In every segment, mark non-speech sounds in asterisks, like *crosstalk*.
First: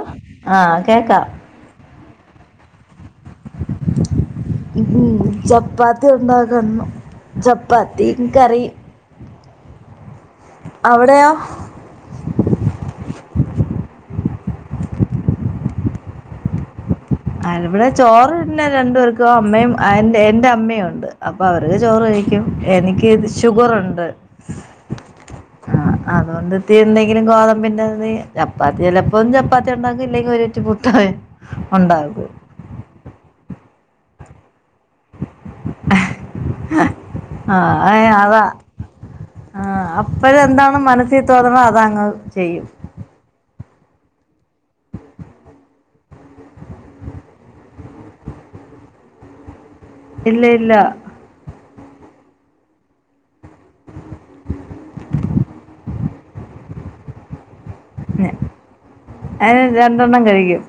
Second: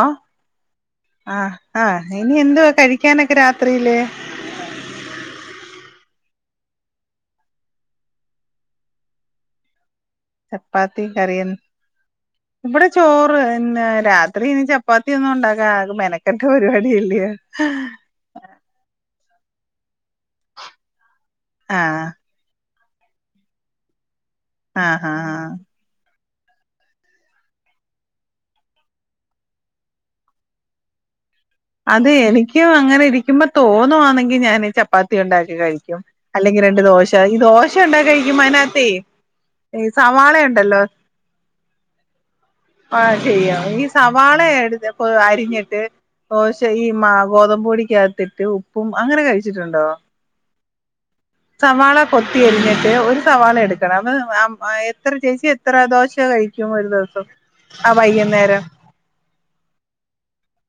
ആ ആ കേക്കാം ആഹ ആഹ് ഇനി എന്വാ കഴിക്കാനൊക്കെ രാത്രിയിലേ ജപ്പ ത്തി ഉണ്ടാക്കു ചപ്പാത്തി കറി ചപ്പാത്തി കറിയ ഇവിടെ ചോറ് പിന്നെ രാത്രി ഇനി ചപ്പാത്തിയ ഒന്നും ഉണ്ടാാക്ക മെനക്കെട്ട പരിപാടില്ല അവിടെ ചോറ് പിന്നെ രണ്ട പേർക്കും അമ്മയും എറെ എറെ അമ്മയും ഉണ്ട് അപ്പൊ അവരു ആഹ് ചോറായിരിക്കും എനിക്ക് ഷുഗർുണ്ട് ആഹ് ഹഹ ആഹ് അതുകൊണ്ട്ത്തി എന്തെങ്കിലും ഗോതം പിന്നെ ചപ്പാത്തി ചിലപ്പോും ചപ്പാത്തി ഉണ്ടാക്കും ഇല്ലെങ്കിൽ ഒരുറ്റ പട്ട അതെ എനിക്ക് അങ്ങനെ ഇരിക്കുമ്പോ തോന്നുവാണെങ്കിൽ ഞാ ചപ്പാത്തി ഉണ്ടാക്കി കഴിക്കും അല്ലെങ്കി രണ്ട് ദോശ ഈ ആ ദോശ ഉണ്ടാക്കി ഏ, കഴിക്കും അതാ അനാത്തി ആ സവാള അപ്പോഴെന്താണ് ഉണ്ടല്ലോ മനസ്സിൽ തോന്നണോ അതങ്ങ് ചെയ്യും ആഹ ചെയ്യാം സവാള എടുത്ത് അരിഞ്ഞിട്ട് ദോശ ഈ മാ ഗോതമ്പ്, പൊടിക്കകത്തിട്ട് ഉപ്പും അങ്ങനെ കഴിച്ചിട്ടുണ്ടോ ഇല്ല ഇല്ല സവാള കൊത്തി അരിഞ്ഞിട്ട് ഒരു സവാള എടുക്കണം അ എത്ര ചേച്ചി എത്ര ദോശ ദോൾ കഴിക്കും ഒരു ദിവസം ആ ഞാൻ വൈകുന്നേരം അത് രണ്ടെണ്ണം കഴിക്കും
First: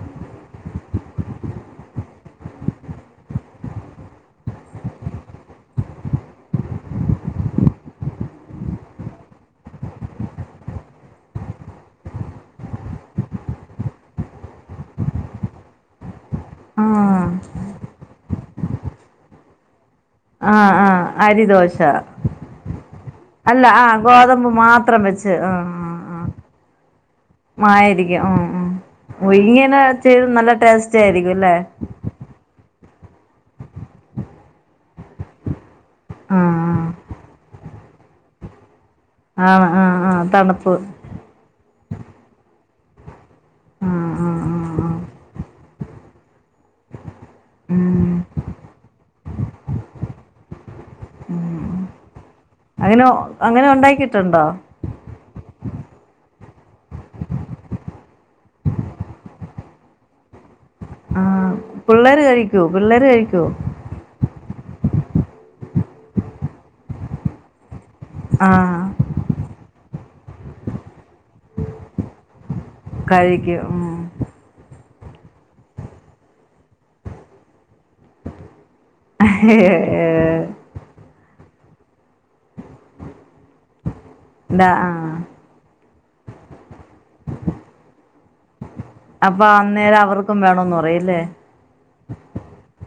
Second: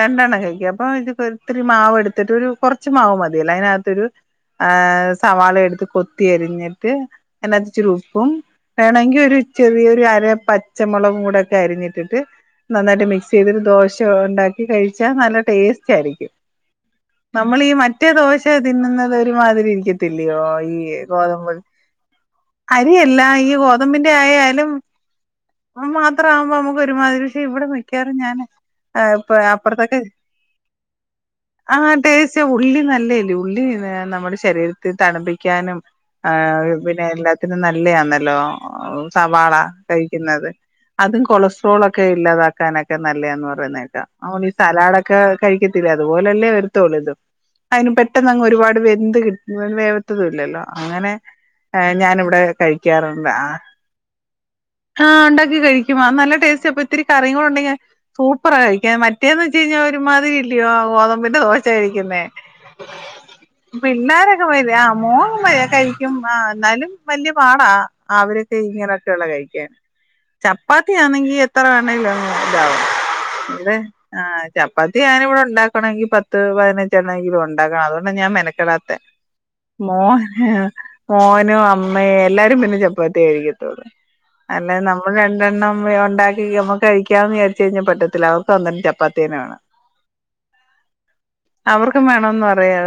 രണ്ടെണ്ണം കഴിക്ക അപ്പൊ ഇത് ഒത്തിരി മാവ് എടുത്തിട്ട് ഒരു കുറച്ച് മാവ് മതിയല്ല അതിനകത്തരു ആ സവാള എടുത്ത് കൊത്തിയരിഞ്ഞിട്ട് അതികത്ത് ഇച്ചിരി ഉപ്പും വേണെങ്കിൽ ഒരു ചെറിയൊരു അര പച്ചമുളകും കൂടെ ഒക്കെ അരിഞ്ഞിട്ടിട്ട് നന്നായിട്ട് മിക്സ് ചെയ്തിരു ദോശ ഉണ്ടാക്കി കഴിച്ചാ നല്ല ടേസ്റ്റ് ആയിരിക്കും ആഹ് നമ്മൾ ഈ മറ്റേ ദോശ തിന്നുന്നത് ഒരുമാതിരി ഇരിക്ക- ത്തില്ലയോ ആഹ് ഈ ആഹ് ഗോതമ്പ- അരിദോശ അരിയല്ല ഈ അല്ല ആഹ് ഗോതമ്പിന്റെ ഗോതമ്പ് ആയാലും മാത്രം വെച്ച് ആഹ് ആഹ് ആഹ് മാത്രമാകുമ്പോ നമുക്ക് ഒരുമാതിരി ഇവിടെ മിക്കവാറും മായിരിക്കും ഞാൻ ഉം ഉം ഇങ്ങനെ അപ്പുറത്തൊക്കെ ചെയ്ത് നല്ല ടേസ്റ്റ് ആയിരിക്കും അല്ലേ ആ ടേസ്റ്റ് ഉള്ളി നല്ലയല്ലേ ഉള്ളി നമ്മുടെ ശരീരത്തെ തണുപ്പിക്കാനും ആഹ് എല്ലാത്തിനും നല്ലതല്ലേ നല്ലയാണല്ലാ സവാള ആഹ് ആഹ് ആഹ് കഴിക്കുന്നത് തണുപ്പ് അതും കൊളസ്ട്രോൾക്കെ ഇല്ലാതാക്കും വക്കാനൊക്കെ നല്ലതാന്ന് പറയുന്ന ആഹ് കേൾക്കാം ഈ ആഹ് ആഹ് ആഹ് സലാഡ് ഒക്കെ കഴിക്കത്തില്ല അതുപലല്ലേ വെ- ഇത് അതിന് ഉം പെട്ടെന്ന് അങ്ങ് ഒരുപാട് വെന്ത് കി വേവത്തതും ഇല്ലല്ലോ അങ്ങനെ ഞാനിവിടെ അങ്ങനെ കഴിക്കാറുണ്ട് അങ്ങനെ ഉണ്ടാക്കിയിട്ടുണ്ടോ ആ ഉണ്ടാക്കി കഴിക്കും അത് നല്ല ടേസ്റ്റ് അപ്പം ഇത്തിരി കറിയ കൂടി ഉണ്ടെങ്കി സൂപ്പറാ കഴിക്കാൻ മറ്റേത് എന്ന് വെച്ച് ഒരുമാതിരി ഗോതമ്പിന്റെ ആഹ് ദോശ കഴിക്കുന്നേ പിള്ളേര് കഴിക്കോ പിള്ളേര് കഴിക്കോ പിള്ളാരൊക്കെ മൈദയാ മോൻ കഴിക്കും ആ എന്നാലും വല്യ പാടാ അവരൊക്കെ ആഹ് ഇങ്ങനെയൊക്കെയ ഉള്ള കഴിക്കാൻ ചപ്പാത്തിയാണെങ്കി എത്ര വേണേലോ ഇതാവും കഴിക്കും അതെ ഉം ചപ്പാത്തി ഞാൻ ഇവിടെ ഉണ്ടാക്കണമെങ്കിൽ പത്ത് പതിനഞ്ചെണ്ണമെങ്കിലും ഉണ്ടാ- അതുകൊണ്ടാ ഞാൻ മെനക്കെടാത്തത് മോ ആഹ് മോന് ട്ടനും അമ്മയോ എല്ലാരും പിന്നെ ചപ്പാത്തി കഴിക്കത്തുള്ളൂ അല്ലെ നമ്മൾ രണ്ടെണ്ണം ഉണ്ടാക്കി നമ്മുക്ക് കഴിക്കാന്ന് വിചാരിച്ച കഴിഞ്ഞാൽ പറ്റത്തില്ല അവർക്ക് അന്നരം ചപ്പാ- പ്പാത്തി തന്നെ അപ്പൊ വേണം അന്നേരം അവർക്കും വേണോന്ന് പറയും അല്ലേ അവർക്കും വേണന്ന് പറയാ-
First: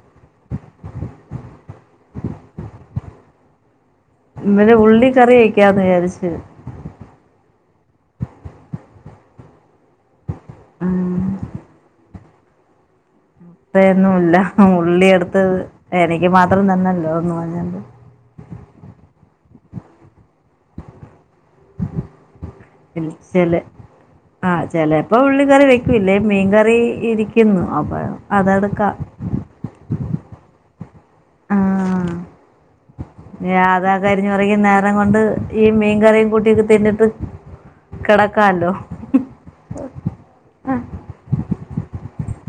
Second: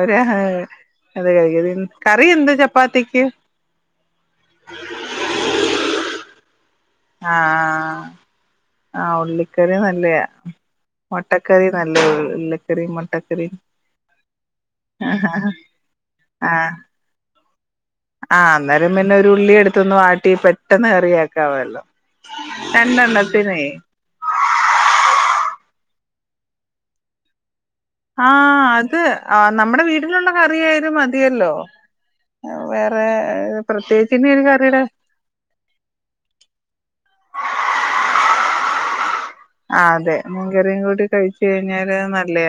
അത് കാര്യ കറി എന്താ ചപ്പാത്തിക്ക് ഇന്നൊരു ഉള്ളി കറിവെക്കാന്ന് വിചാരിച്ച് ആ ആ ഉള്ളിക്കറി നല്ലയാ ഉം മുട്ടക്കറി നല്ല ഉള്ളിക്കറി മുട്ടക്ക അത്രയൊന്നുമല്ല ഉള്ളി എടുത്തത് എനിക്ക് മാത്രം ആഹ് തന്നല്ലോന്ന് പറഞ്ഞോണ്ട് ആഹ് അന്നേരം പിന്നെ ഒരു ഉള്ളി എടുത്തിട്ട് വാട്ടി പെട്ടെന്ന് കറിയാക്കാം ചില ആ ചിലപ്പോ ഉള്ള കറി വെക്കും ഇല്ലേൽ മീൻകറി ഇരിക്കുന്നു അപ്പൊ ആ അതെടുക്കാം അത് നമ്മുടെ വീട്ടിലുള്ള കറിയായാലും മതിയല്ലോ വേറെ അതാ അതാ പ്രത്യേകിച്ച് ഇനി അരിഞ്ഞു ഒരു പറക്കണ കറിയുടെ നേരം കൊണ്ട് ഈ മീൻകറിയും കുട്ടിയൊക്കെ തിന്നിട്ട് കിടക്കാല്ലോ ആ അതെ മീൻ കറിയും കൂട്ടി കഴിച്ച് കഴിഞ്ഞാൽ നല്ല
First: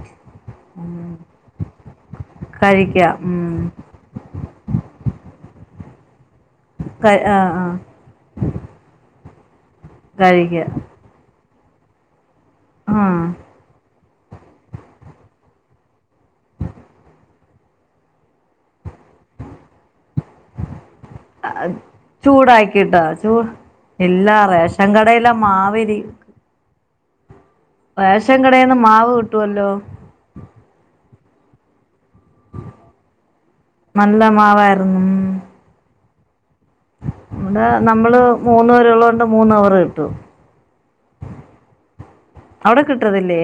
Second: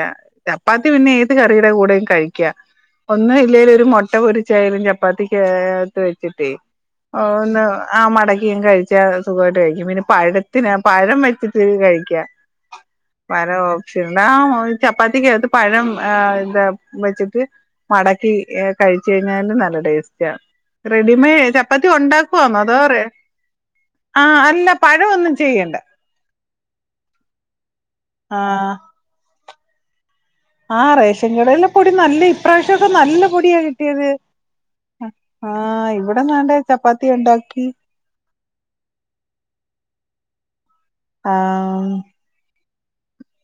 ചപ്പാത്തി പിന്നെ ഏത് കറിയുടെ കൂടെ കഴിക്കാം കഴിക്കാം ഉം ഒന്നുമില്ലേലും ഒരു മുട്ട പൊരിച്ചയാലും ചപ്പാത്തിക്ക് അകത്ത് വച്ച് കഴിക്കാം ആഹ് ഒന്ന് ആഹ് ആ മടക്കിയ കഴിച്ച സുഖാ- പിന്നെ പഴത്തിന് കഴിക്കാം പഴം വെച്ചിട്ട് കഴിക്കാം ആഹ് പഴ- പിന്നെ ചപ്പാത്തിക്കകത്ത് പഴം എന്താ വെച്ചിട്ട് മടക്കി കഴിച്ച് കഴിഞ്ഞാലും നല്ല ടേസ്റ്റ് ആണ് റെഡിമെയഡ് ചപ്പാത്തി ഉണ്ടാക്കുവാന്നോ അതോ ചൂടാക്കിട്ടാ റെ- ചൂ ആ ഇല്ല അല്ല റേഷൻ പഴം ഒന്നും കടയിലെ ചെയ്യണ്ട മാവിരി റേഷൻ ആ കടേന്ന് മാവ് കിട്ടുവലോ ആ റേഷൻ കടേല് കു ട്ടും നല്ല ഇപ്രാവശ്യോക്ക നല്ല പൊടിയാ കിട്ടിയത് നല്ല മാവായിരുന്നു ആ ആ ഇവിട ദാണ്ടെ ഇവിട നമ്മള് മൂന്നവരെ ഒള്ളോണ്ട് മൂന്നവറേ കിട്ടു ആഹ അവിടെ കിട്ടത്തില്ലേ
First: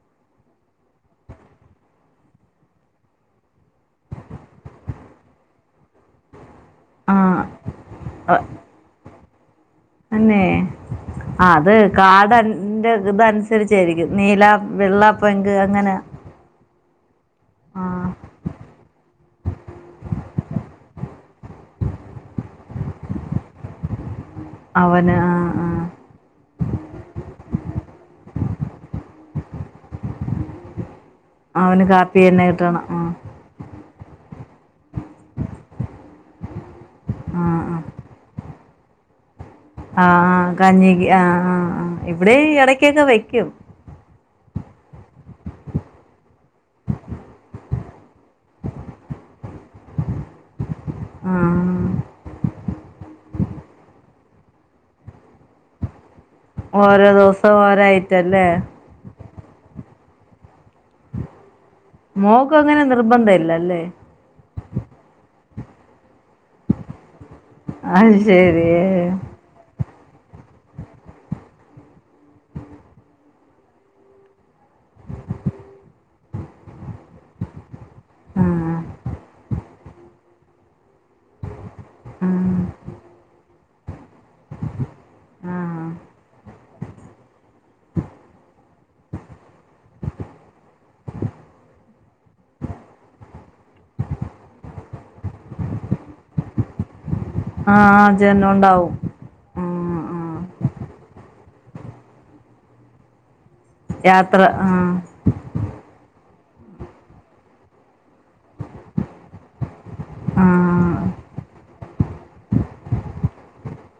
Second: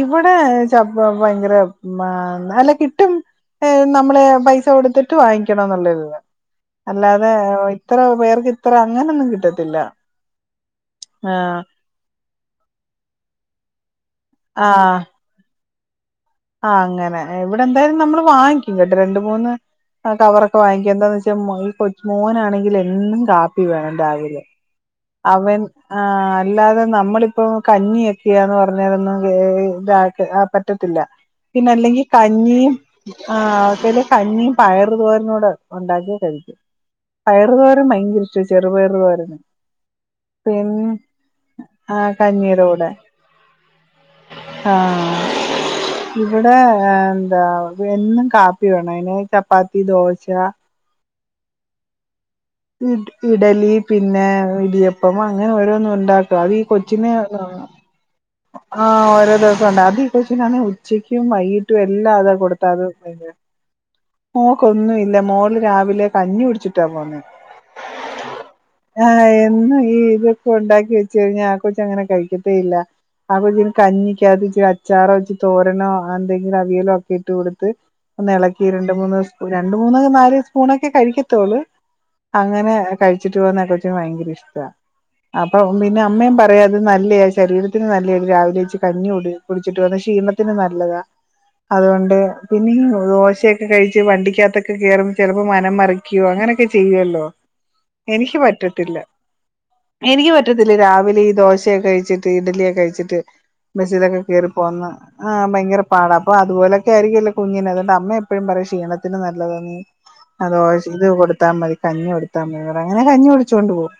ഇവടെ ചപ്പോ ഭയങ്കര മ അല്ല കിട്ടും ഏ നമ്മള് പൈസ കൊടുത്തിട്ട് വാങ്ങിക്കണംന്നുള്ളതിന്നെ അല്ലാതെ ആഹ് ആ ഇത്ര പേർക്ക് ഇത്ര അങ്ങനൊന്നും കി അന്നെ ആ ആഹ് അത് കാർഡൻ ന്റ ഇത് ഇതനുസരിച്ചേരിക്കും നീല വെള്ള പിങ്ക് അങ്ങന ആഹ അങ്ങനെ ഇവിട എന്തായാലും നമ്മള് വാങ്ങിക്കും കേട്ട രണ്ട് മൂന്ന് ആ കവറൊക്കെ വാങ്ങിക്കും എന്താന്ന് വ ച്ചമകൾ കൊച്ചുമോനാണെങ്കിലെ എന്നും കാപ്പി വേണം രാവിലെ അവന് ആഹ് അവൻ ആഹ് ആ അല്ലാതെ നമ്മളിപ്പോ കഞ്ഞിയക്കെയാന്ന് പറഞ്ഞാലൊന്നും രാത്ത് ആ പറ്റത്തില്ല പിന്ന അവന് അല്ലെങ്കി കാപ്പി തന്നെ കഞ്ഞിയും കിട്ടണം ആഹ് ആ കഞ്ഞീം പയറുതോരനൂട ഉണ്ടാക്കീം കഴിക്കും ആഹ് പയറുതോരൻ ഭയങ്കര ഇഷ്ട ചെ ചെറുപയർ തോരൻ ആഹ് കഞ്ഞി ആഹ് ആഹ് ഇവിടേം എടക്കക്ക വെക്കും ആഹ ഇവിടെ എന്താ എന്നും കാപ്പി വേണം അയിന് ചപ്പാത്തി ദോശ ആഹ ഇഡ് ഇഡലി പിന്നെ ഇടിയപ്പം അങ്ങന ഓരോന്ന് ഉണ്ടാ അതി ഓരോ കൊച്ചിന് ദിവസം ഓരോ ഐറ്റം അല്ലേ ആഹ ഓരോ ദിവസോം ഉണ്ടാ അത് ഈ കൊച്ചിനാണെ ഉച്ചക്കും വൈകി ട്ടും എല്ലാം അതാ മോൾക്ക് കൊടുത്താത് അങ്ങനെ പിന്ന നിർബന്ധമില്ല അല്ലേ മോക്കൊന്നും ഇല്ല മോൾ രാവിലെ കഞ്ഞി കുടിച്ചിട്ടാ പോണെ അഹശരിയേ എന്നും ഈ ഇതൊക്കെ ഉണ്ടാക്കി വെച്ച് കഴിഞ്ഞാ ആ കൊച്ചങ്ങന കഴിക്കത്തേ ഇല്ല ആ കൊച്ച് കഞ്ഞിക്കാത്ത് ഇത്തിരി അ ച്ചാറോ ഇച്ചി തോരനോ ആ എന്തെങ്കിലും അവിയലോ ഒക്കെ ഇട്ട് കൊടുത്ത് ഒന്ന് ആ എളക്കി രണ്ട് മൂന്ന് ഒരണ്ട് മൂന്ന് നാല് സ്പൂണൊക്കെ കഴി ഴിക്കത്തോള് ആ അങ്ങനെ കഴിച്ചിട്ട് പോകുന്നെ ആ കൊച്ചിന് ഭയങ്കര ഇഷ്ടാ ആ അപ്പൊ പിന്നെ അമ്മയും പറയോ നല്ലെയാ ശരീരത്തിന് നല്ലെയാ രാവിലെ എച്ച് കഞ്ഞി കുടി കുടിച്ചിട്ട് പോണേ ക്ഷീണത്തിന് നല്ലതാ അതുകൊണ്ട് പിന്നീ ദോശയൊക്കെ കഴിച്ച് വണ്ടിക്കാത്തൊക്കെ കേറും ചെലപ്പോ മനം മറിക്കോ അ അങ്ങനെയൊക്കെ ചെയ്യുവല്ലോ ആ എനിക്ക് ജനം ഉണ്ടാവും പറ്റത്തില്ല ആ ആ എനിക്ക് പറ്റത്തില്ല രാവിലെ ഈ ദോ ശേ കഴിച്ചിട്ട് ഇഡലിയ കഴിച്ചിട്ട് ബസിലൊക്കെ യാത്ര കേറി ആ പോന്ന ആ ഭയങ്കര പാടാ പ്പൊ അതുപോലൊക്കെ ആയിരിക്കല്ലോ കുഞ്ഞിന് അതെന്റ അമ്മ എപ്പഴും പറയും ക്ഷീണത്തിന് നല്ലതാന്ന് ആ അതോശിത് കൊടുത്താ മതി കഞ്ഞി കൊടുത്താ മ അങ്ങനെ കഞ്ഞികുടിച്ചോണ്ട് പോവും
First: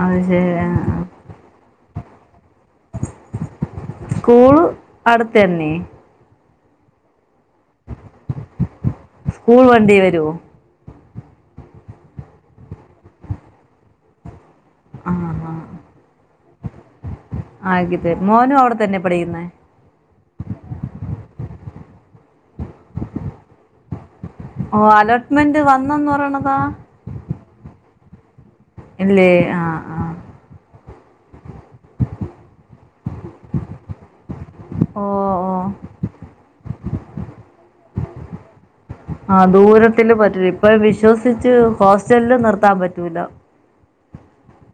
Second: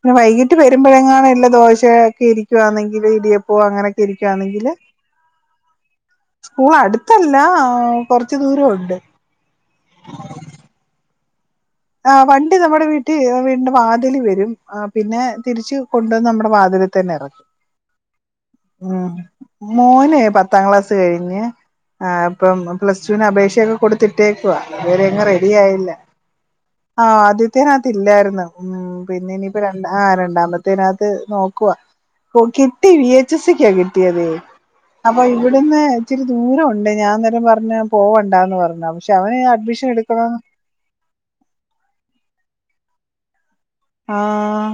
പിന്നെ അത് ശരി വൈകിട്ട് ആ ആ വരുമ്പൊഴെങ്ങാനും ഇല്ല ദോശേക്കേ ഇരിക്കുവാന്നെങ്കില് ഇടിയപ്പോ അങ്ങനെ സ്കൂള് അടുത്തെന്നെ സ്കൂൾ അടുത്തല്ല ആ കൊറച്ച് ദൂരവൊണ്ട് സ്കൂൾ വണ്ടി വരുമോ ആ വണ്ടി നമ്മുടെ വീട്ടി വീടിന്റെ വാതിലി വരും ആ പിന്നെ തിരിച്ചു കൊണ്ടുവന്ന് നമ്മ തന്നറ ആക്കി തരും മോനും അവിടെ തന്നെ ഉം പഠിക്കുന്നത് മോനെ പത്താം ക്ലാസ് കഴിഞ്ഞ് ആ അപ്പം പ്ലസ്ടൂന് അപേക്ഷയൊക്ക കൊടുത്തിട്ടേക്കുവാ ഓ ഇതുവരെ എങ്ങും റെഡി അലോട്ട്മെന്റ് ആയില്ല വന്നന്ന് പറയണതാ ആഹ ആദ്യത്തെേനാത്ത് ഇല്ലാരുന്ന് ഉം പിന്നെ ഇനിയിപ്പോ രണ്ടാ ആ രണ്ടാമത്തേനാ ത്ത് നോക്കുവാ ഓ കിട്ടി വി എച്ച് സിക്കാ കിട്ടിയതേ ഓ അപ്പൊ ഓ ഇവിടുന്ന് ഇച്ചിരി ദൂരവൊണ്ട് ഞാൻ അന്നേരം പറഞ്ഞ് പോവണ്ടാന്ന് പറ ആഹ ദൂരത്തില് പറ്റൂല ഇപ്പൊ വിശ്വസിച്ച് ഹോസ്റ്റലില് നിർത്താൻ പറ്റൂല ആഹ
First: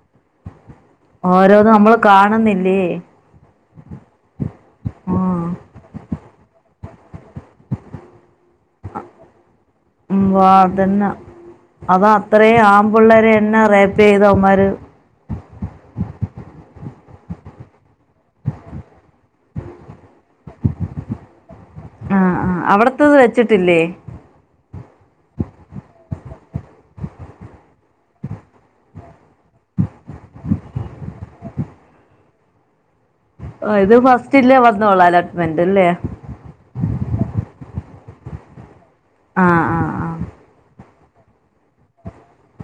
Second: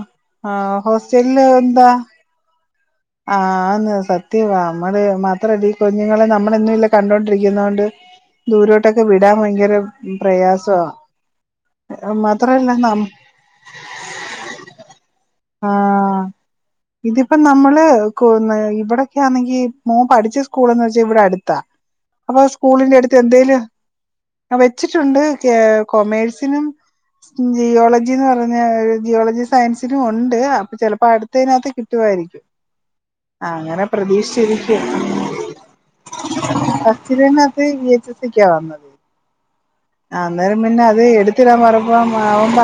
ആഹ ഹോസ്റ്റലില് ഓരോന്ന് എന്താ? നമ്മള് കാണുന്നില്ലേ ആന്ന് സത്യവാ നമ്മള് ആ മാത്രല്ല ഈ കുഞ്ഞുങ്ങളെ നമ്മ ളെന്നും ഇല്ലെ കണ്ടൊണ്ടിരിക്കുന്നോണ്ട് ദൂരോട്ടൊക്കെ വിടാൻ ഭയങ്കര ഉം വാ പ്രയാസവാ അതന്ന അത അത്രയും മാത്രല്ല നം ആമ്പള്ളേരെ എന്ന റേപ്പെയ്തവന്മാര് ആഹ് ഇതിപ്പം നമ്മള് കൊ ഇവിടെക്കാ ന്നെങ്കി മോൻ പഠി ച്ച സ്കൂൾന്ന് വെച്ചാ ഇവിടെ അടുത്താ ആ അപ്പൊ ആ സ്കൂളിന്റെ അവിടത്തത് എടുത്ത് എന്തേലും വെച്ചിട്ടില്ലേ വെച്ചിട്ടുണ്ട് കൊമേഴ്സിനും ജിയോളജിന്ന് പറഞ്ഞ ജിയോളജി സയൻസിലും ഉണ്ട് അപ്പൊ ചിലപ്പോ അടുത്തേനകത്ത് കിട്ടുവായിരിക്കും ആ ഓ അങ്ങനെ ഇത് ഫസ്റ്റില്ലേ പ്രതീക്ഷിച്ചിരിക്യാ വന്നോളൂ അലോട്ട്മെന്റ് അല്ലേ ഫസ്റ്റ് ലെന്നെ അത് വി എച്ച് എസ് സി ക്ക വന്നത് ആ ആ ആ അന്നേരം പിന്നെ അത് എടുത്തിടാൻ പറഞ്ഞപ്പം അവൻ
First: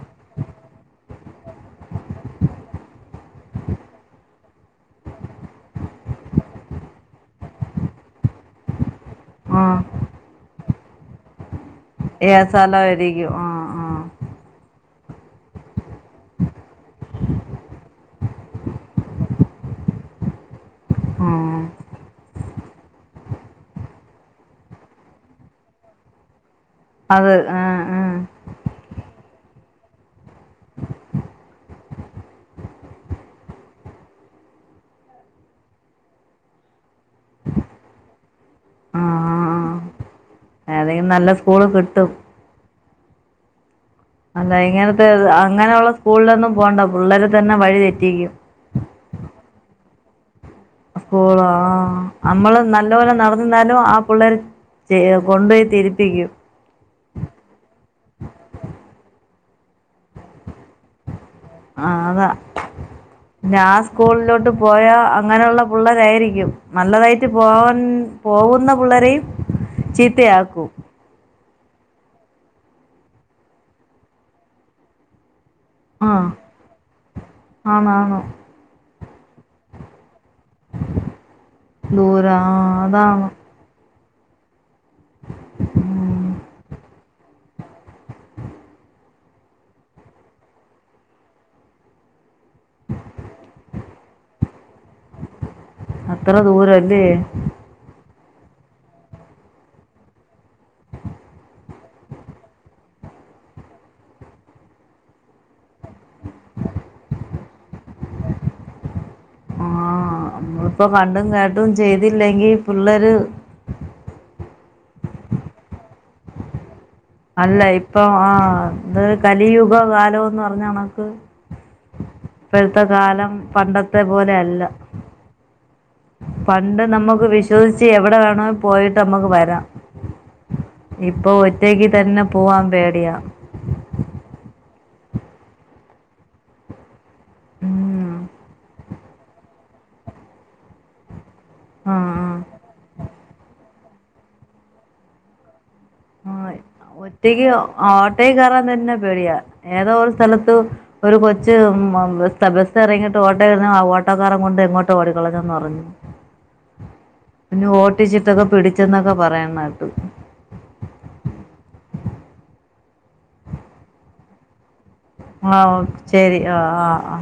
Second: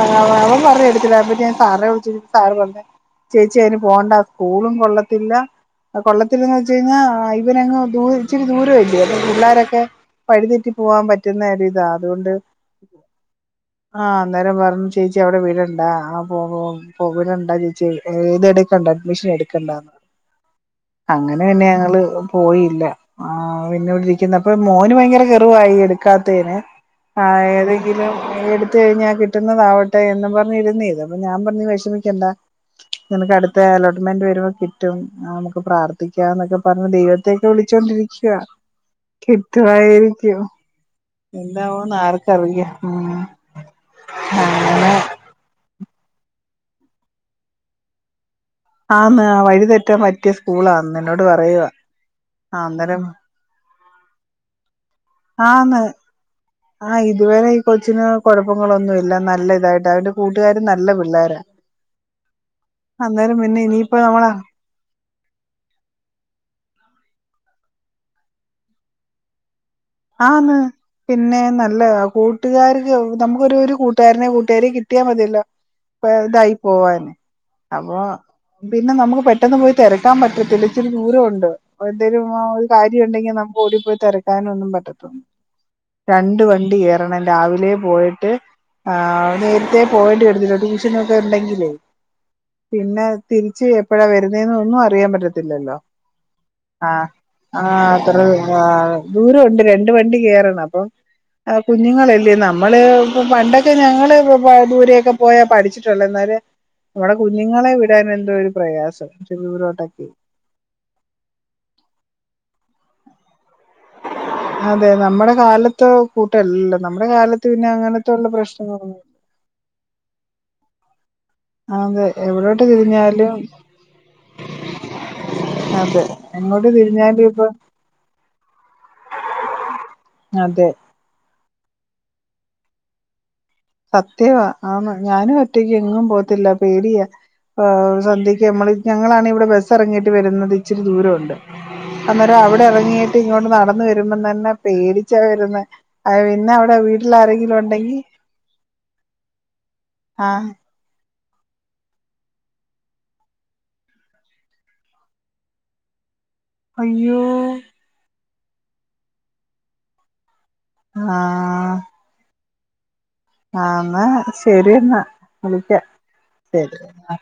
അവൻ പറഞ്ഞ് എടുത്തിടാന്ന് പക്ഷെ ഞാൻ സാറെ വിളിച്ച് ചോയ്ച്ചപ്പൊ സാറ് പറഞ്ഞ് ചേച്ചി അയ്ന് പോകണ്ട സ്കൂളും കൊള്ളത്തില്ല. കൊള്ളത്തില്ലന്ന് വെച്ച് കഴിഞ്ഞാ ഇവനങ്ങ് ദൂ ഇച്ചിരി ദൂര അല്ലേ ആ പിള്ളാരൊക്കെ വഴിതെറ്റി പോവാൻ പറ്റുന്ന ര് താ ഏ അതുകൊണ്ട് സ്ഥലമായിരിക്കും ആ ആ ആഹ് അന്നേരം പറഞ്ഞ് ചേച്ചി അവിടെ വിടണ്ട ആഹ് വിടണ്ട ചേച്ചി ഇത് എടുക്കണ്ട അഡ്മിഷൻ എടു ണ്ടാന്ന്. ആ അങ്ങനെ പിന്നെ ഞങ്ങള് പോയി ല്ല. ആഹ് പിന്നോട്രിക്കുന്ന അപ്പൊ മോന് ഭയങ്കര കെറുവായി. എടുക്കാത്തേന് അത് ആഹ് ആ ഏതെങ്കിലും ആ എടുത്ത് കഴിഞ്ഞാൽ കിട്ടുന്നതാവട്ടെ എന്നും പറ ഞിരുന്നേന്നു. അപ്പം ഞാൻ പറഞ്ഞ് വെഷമിക്കണ്ട. നിനക്ക് അട്ത്ത അലോട്ട്മെൻ്റ് വരു *unintelligible* കിട്ടും നമുക്ക് പ്രാർത്ഥിക്യാ എന്നൊക്കെ പറ ഞ്ഞു ദൈവത്തെ ഒക്കെ വിളിച്ചൊണ്ടിരിക്കുവാ. ആഹ് കിട്ടുവായിരിക്കും ഏതെങ്കിലും നല്ല സ്കൂള് എന്താവൂന്ന് കിട്ടും ആർക്കറിയാം. ഉം അല്ലാ അങ്ങനെ ഇങ്ങനത്തെ അങ്ങനെയുള്ള സ്കൂളിലൊന്നും പോണ്ട. പിള്ളേരെ തന്നെ വഴി തെറ്റിക്കും. ആന്ന്. വഴി തെറ്റാൻ പറ്റിയ സ് സ്കൂളോ ആ നമ്മള് നല്ല അന്നേരം പോലെ നടന്നന്നാലും ആ പിള്ളേർ ആന്ന് ആ ഇതുവരെ ഈ കൊച്ചിന് കൊഴപ്പങ്ങളൊന്നു ഇല്ല. നല്ല തായിട്ടാ. അവന്റെ കൂട്ടുകാരും നല്ല പിള്ളേരാ ആ അതാ അന്നേരം പിന്നെ ഞാൻ ഇനിയിപ്പോ നമ്മള സ്കൂളിലോട്ട് പോയാ അങ്ങനെയുള്ള പിള്ളേരായിരിക്കും നല്ലതായിട്ട് പോവാൻ പോവുന്നന്ന പിള്ളേരയും ആന്ന് പിന്നേ. ന ല്ലതാ. കൂട്ടുകാർക്ക് നമുക്കൊരു ഒരു കൂട്ടുകാരനെ കൂട്ടുകാരിയെ കിട്ടിയാ മതിയല്ലോ ഇപ്പ ആഹ് ഇതായി പോവാന് അപ്പൊ ആണാണ് പിന്നെ നമുക്ക് പെട്ടെന്ന് പോയി തെര ക്കാൻ പറ്റത്തില്ല. ഇച്ചിരി ദൂരവുണ്ട്. എന്തേലും ദൂരം ആ ഒരു ആഹ് കാര്യ അതാണ് ഉണ്ടെങ്കിൽ നമുക്ക് ഓടിപ്പോയി തെരക്കാനൊന്നും പറ്റ് ഉം രണ്ട് വണ്ടി കേറണം. രാവി ലെ പോയിട്ട് ആ നേരത്തെ പോവേണ്ടി വരത്തില്ലെ ട്യൂഷനൊക്കെ ഉണ്ടെങ്കിലേ പിന്നെ തിരിച്ച് എപ്പഴാ വരുന്നേന്ന് ഒന്നും അറിയാൻ പറ്റത്തി ല്ലല്ലോ. അത്ര ദൂരല്ലേ ആഹ് ദൂരവുണ്ട് രണ്ട് വണ്ടി കേറണം. അപ്പം ആ കുഞ്ഞുങ്ങളല്ലേ നമ്മള് ഇപ്പ പണ്ടൊക്കെ ഞങ്ങള് ഇ ദൂരെയൊക്കെ പോയാ പഠിച്ചിട്ടുള്ളെ എന്നാ *unintelligible* നമ്മുടെ കുഞ്ഞുങ്ങളെ വിടാൻ എന്തോ ഒരു പ്രയാസം ഇച്ചിരി ദൂരോട്ടൊക്കെ ആഹ് നമ്മളിപ്പോ കണ്ടും കേട്ടും ചെയ്തില്ലെങ്കി പിള്ളേര് അതെ നമ്മുടെ കാലത്ത് കൂട്ടല്ല അല്ല ഇപ്പൊ ആഹ് ഇന്ന് കലിയുഗ കാലോന്ന് പറഞ്ഞ കണക്ക് അതെ എവിടോട്ട് ഇപ്പഴത്തെ കാലം തിരിഞ്ഞാലും പണ്ടത്തെ പോലെ അല്ല അതെ എങ്ങോട്ട് പണ്ട് തിരിഞ്ഞാലും നമ്മുക്ക് ഇപ്പൊ വിശ്വസിച്ച് എവിടെ വേണോ പോയിട്ടമ്മക്ക് വരാം അതെ ഇപ്പൊ ഒറ്റയ്ക്ക് തന്നെ പോവാൻ പേടിയാ സത്യവാ ആന്ന് ഞാനും ഒറ്റയ്ക്ക് എങ്ങും പോകത്തില്ല പേടിയാ ഉം സന്ധ്യക്ക് നമ്മൾ ഞങ്ങളാണ് ഇവിടെ ബസ് ഇറങ്ങിയിട്ട് വരുന്നത് ഇച്ചിരി ദൂരവുണ്ട് ആ അന്നേരം അവിടെ ഇറങ്ങിയിട്ട് ഇങ്ങോട്ട നടന്ന വരുമ്പ തന്നെ പേടിച്ചാ വരുന്ന. അത് ആ പിന്നെ അവിടെ വീട്ടിൽ ആരെങ്കിലും ഉണ്ടെങ്കി റൻ തന്നെ പേടിയ ഏതോ ഒരു ആഹ് സ്ഥലത്ത് ഒരു കൊച്ച് ബസ് ഇറങ്ങിയിട്ട് ഓട്ടോ ഇരുന്നു ആ ഓട്ടോക്കാരൻ കൊണ്ട് എങ്ങോട്ട് ഓടിക്കളഞ്ഞെന്ന് പറഞ്ഞു. അയ്യോ പിന്നെ ഓട്ടിച്ചിട്ടൊക്കെ പിടിച്ചന്നൊക്കെ പറയണ കേട്ടു. ആ. ആ എന്നാ ശരി എന്ന. ആ ഓ വിളിക്കാം ശെരി ആ ആ ആ.